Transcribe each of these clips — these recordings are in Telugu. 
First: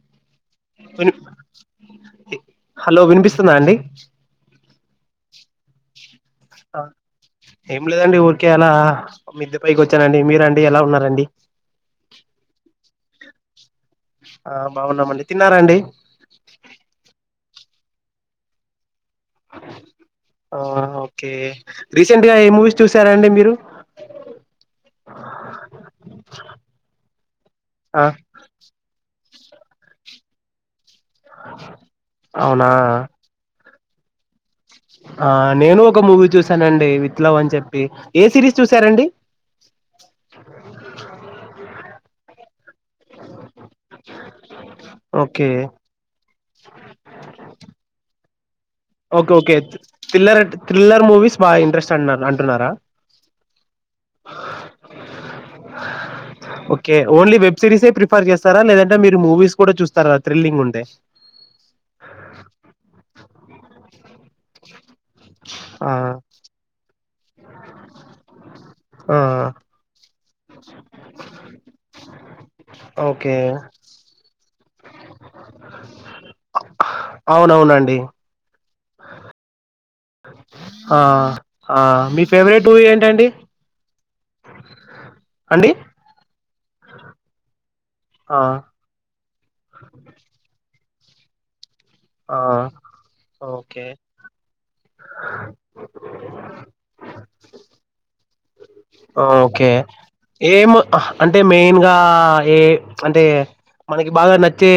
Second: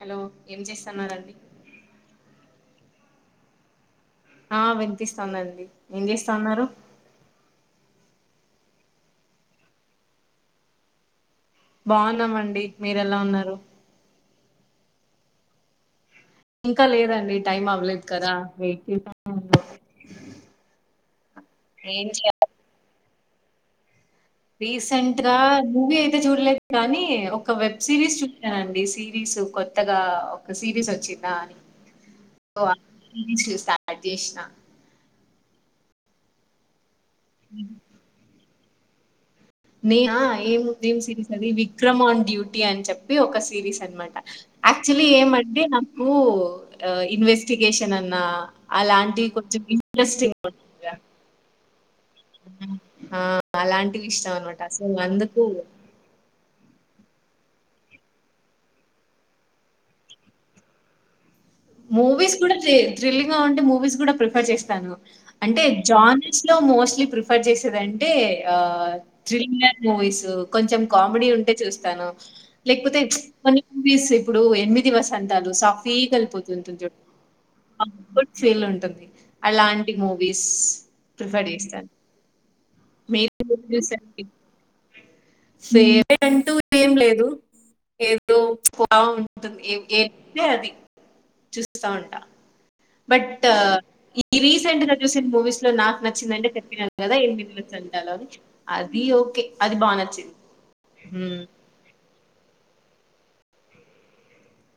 హలో ఏం విన్ చేస్తున్నండి హలో వినిపిస్తుందా అండి వినిపిస్తుందండి ఏం చే ఆ ఏ లేదండి ఊరికే ఎలా మిద్ద పైకి వచ్చానండి. మీరండి ఎలా ఉన్నారండి. బాగున్నామండి మీర ఎలా ఉన్నారు. ఆ బాగున్నామండి తిన్నారాండి ఇంకా లేదండి టైం అవ్వలేదు కదా వెయిట్ చేసా ఓకే ఏం రీసెంట్ చేయ గా ఏ మూవీస్ చూసారా అండి మీరు రీసెంట్ గా మూవీ అయితే చూడలేదు కానీ ఒక వెబ్ ఆ సిరీస్ చూసానండి సిరీస్ కొత్తగా ఒక సిరీస్ వచ్చిందా అవునా అనిరస్ చూస్తాను. అధ్యషణ ఆ నేను ఒక మూవీ చూసానండి విత్లవ్ అని చెప్పి ఏ సిరీస్ చూసారంండి. న ఏం ఏం సరిస్ అది విక్రమ్ ఆన్ డ్యూటీ అని చెప్పి ఒక సిరీస్ అనమాట యాక్చువలీ ఓకే ఏమంటే నాకు ఇన్వెస్టిగషన్ అన్నా అలాంటివి ఓకే ఓకే కొంచెం ఇంట్రెస్టింగ్ థ్రిల్లర్ థ్రిల్లర్ మూవీస్ బాగా ఇంట్రెస్ట్ అంటున్నారు అంటున్నారా ఆ అలాంటివి ఇష్టం అనమాట అసలు అందుకు ఓన్లీ వెబ్ సిరీస్సే ప్రిఫర్ చేస్తారా. లేదంటే మీరు మూవీస్ కూడా చూస్తారా థ్రిల్లింగ్ ఉండే. మూవీస్ కూడా థ్రిల్లింగ్ గా ఉంటే మూవీస్ కూడా ప్రిఫర్ చేస్తాను. అంటే ఆ జానెస్ట్ లో మోస్ట్లీ ప్రిఫర్ చేసేదింటే ఆ త్రిలర్ మూవీ కొంచెం కామెడీ ఉంటే చూస్తాను లేకపోతే ఓకే కొన్ని మూవీస్ ఇప్పుడు ఎనిమిది దిస వసంతాలు సాఫీ అల్పోతు ఉంత జ అవునవునండి. గు ఫీల్ ఉ ఉంటుంది అలాంటి మూవీస్ ప్రిఫర్ ఆ చేస్తాను మీ ఫేవరెట్ మూవీ ఏంటండి అండి? పెవర్ట్ అంటూ ఏం లేదు ఆ! ఏదో ఏ అది చూస్తా ఉంటా ఆ! But okay. ఈ రీసెంట్ గా చూసిన మూవీస్ లో నాకు నచ్చిందంటే చెప్పినాను కదా ఎన్నిమిది వస్ంటాలో ఓకే ఏం హ అంటే మ్మ్. మెయిన్ గా ఏ అంటే మనకి బాగా నచ్చే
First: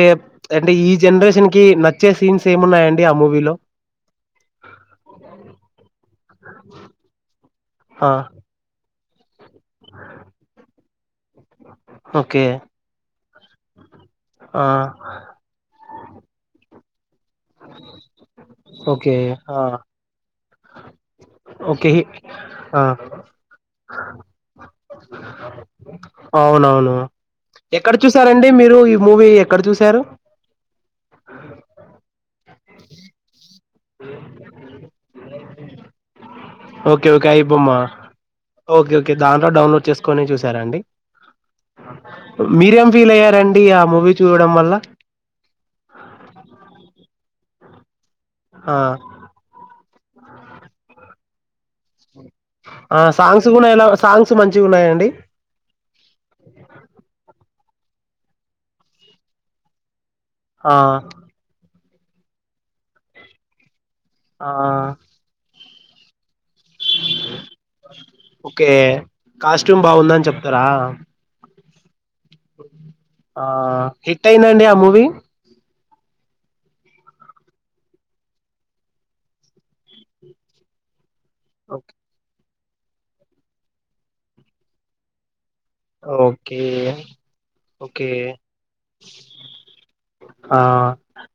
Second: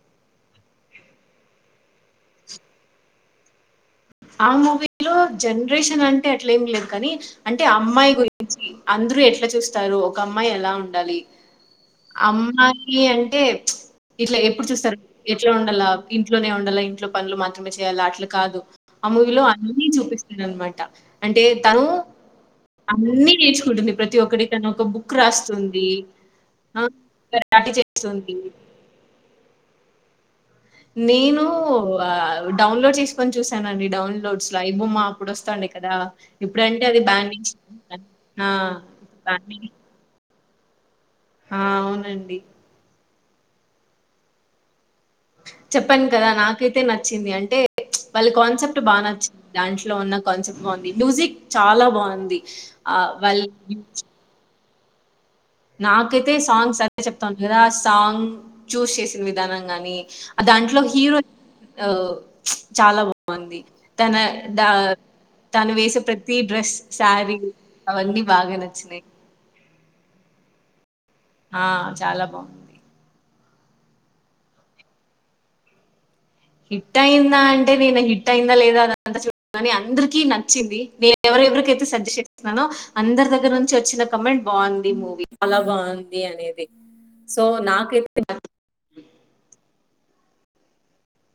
అంటే ఈ జనరేషన్ కి నచ్చే సీన్సేమున్నాయండి ఆ మూవీలో ఆ మూవీలో జనరేషన్ అంటే అట్ల ఏం లేద్ కనీ అంటే ఆ! అమ్మాయి గురించి అందరూ ఎట్లా చూస్తారు ఒక అమ్మాయి ఎలా ఉండాలి ఓకే. అమ్మాయి అంట్ ఎబ్ ఇట్లా ఆ! ఎప్పుడు చూస్తారు ఎట్లా ఉండాల్ల ఇంట్లోనే ఉండాల్ల పనులు మాత్రమే చేయాల అట్లు కాదు ఆ ఓకే. మూవిలో ఆ! అన్ని చూపిస్తారన్నమాట అంటే తను ఓకే. ఆ! అన్ని నేర్చుకుంటుంద్ ప్రతి ఒక్కటి తను ఒక బుక్కు రాస్తుంది ఆ అవునవును. కరాటే ఎక్కడ చేస్తుంది. చూసారండి మీరు ఈ మూవీ ఎక్కడ చూశారు నేను ఆ డౌన్లోడ్ చేసుకొని చూసానండి డౌన్లోడ్స్ లా ఐ బొమ్మ అప్పుడు వోస్ తండే కదా ఇప్పుడంటే అది ఓకే ఓకే బ్యాన్ అయిబొమ్మా చేసినారు. ఆ! ఓకే ఓకే దాంట్లో బ్యాన్ డౌన్లోడ్ చేసుకొని చూస్ సారండి ఆ! అవునండి. మీరేం ఫీల్ అయ్యారండి ఆ మూవీ చూడడం వల్ల చెప్పాన్ కదా నాకైతే నచ్చింది అంటే వాళ్ళు ఆ! కాన్సెప్ట్ బా నచ్చింది దాంట్లో ఉన్న కాన్సెప్ట్ బాగుంది మ్యూజిక్ చాలా బాగుంది ఆ సాంగ్స్ కూడేన సాంగ్స్ మంచిగున్నాయండి నాకైతే సాంగ్స్ అదే చెప్తాను కదా సాంగ్ చూస్ చేసిన విధానం గాని ఆ! దాంట్లో హీరోయిన్ ఆ చాలా బాగుంది తన ఆ! దా తను వేసుక్ తీ డ్రెస్ సారీ అవన్నీ బాగా నచ్చినయి తరా ఆ చాలా బాగుంది ఆ హిట్టయిందండి ఆ మూవీ హిట్టయిందా అంటే నేను హిట్టయిందా లేదా అదంతా చూలే కాని అందరికీ నచ్చింది వే ఎవరెవరికైతే ఓకే. సజ్జెస్ట్ చేస్తున్నానో అందరి దగ్గర్నుంచి వచ్చిన కమెంట్ బాగుంది మూవీ చాలా బాగుంది ఓకే. అనేది సో నాకైతే ఓకే. బా ఆ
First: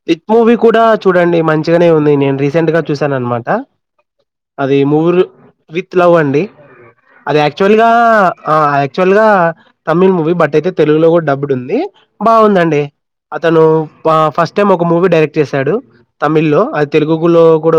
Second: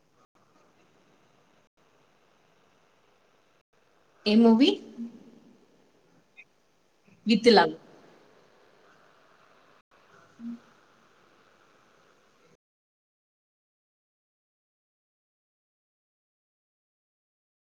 విత్ మూవీ కూడా చూడండి మంచిగానే ఉంది నేను రీసెంట్ గా చూశాను అన్నమాట ఏ మూవి విత్ లవ్ అండి అది లవ్ యాక్చువల్ గా ఆ యాక్చువల్ గా తమిళ్ మూవీ బట్ అయితే తెలుగులో గూడా డబ్బుడు ఉంది బాగుందండి అతను ఫస్ట్ టైం ఒక మూవీ డైరెక్ట్ చేశాడు తమిళ్ లో అది తెలుగుగులో కూడా ఉం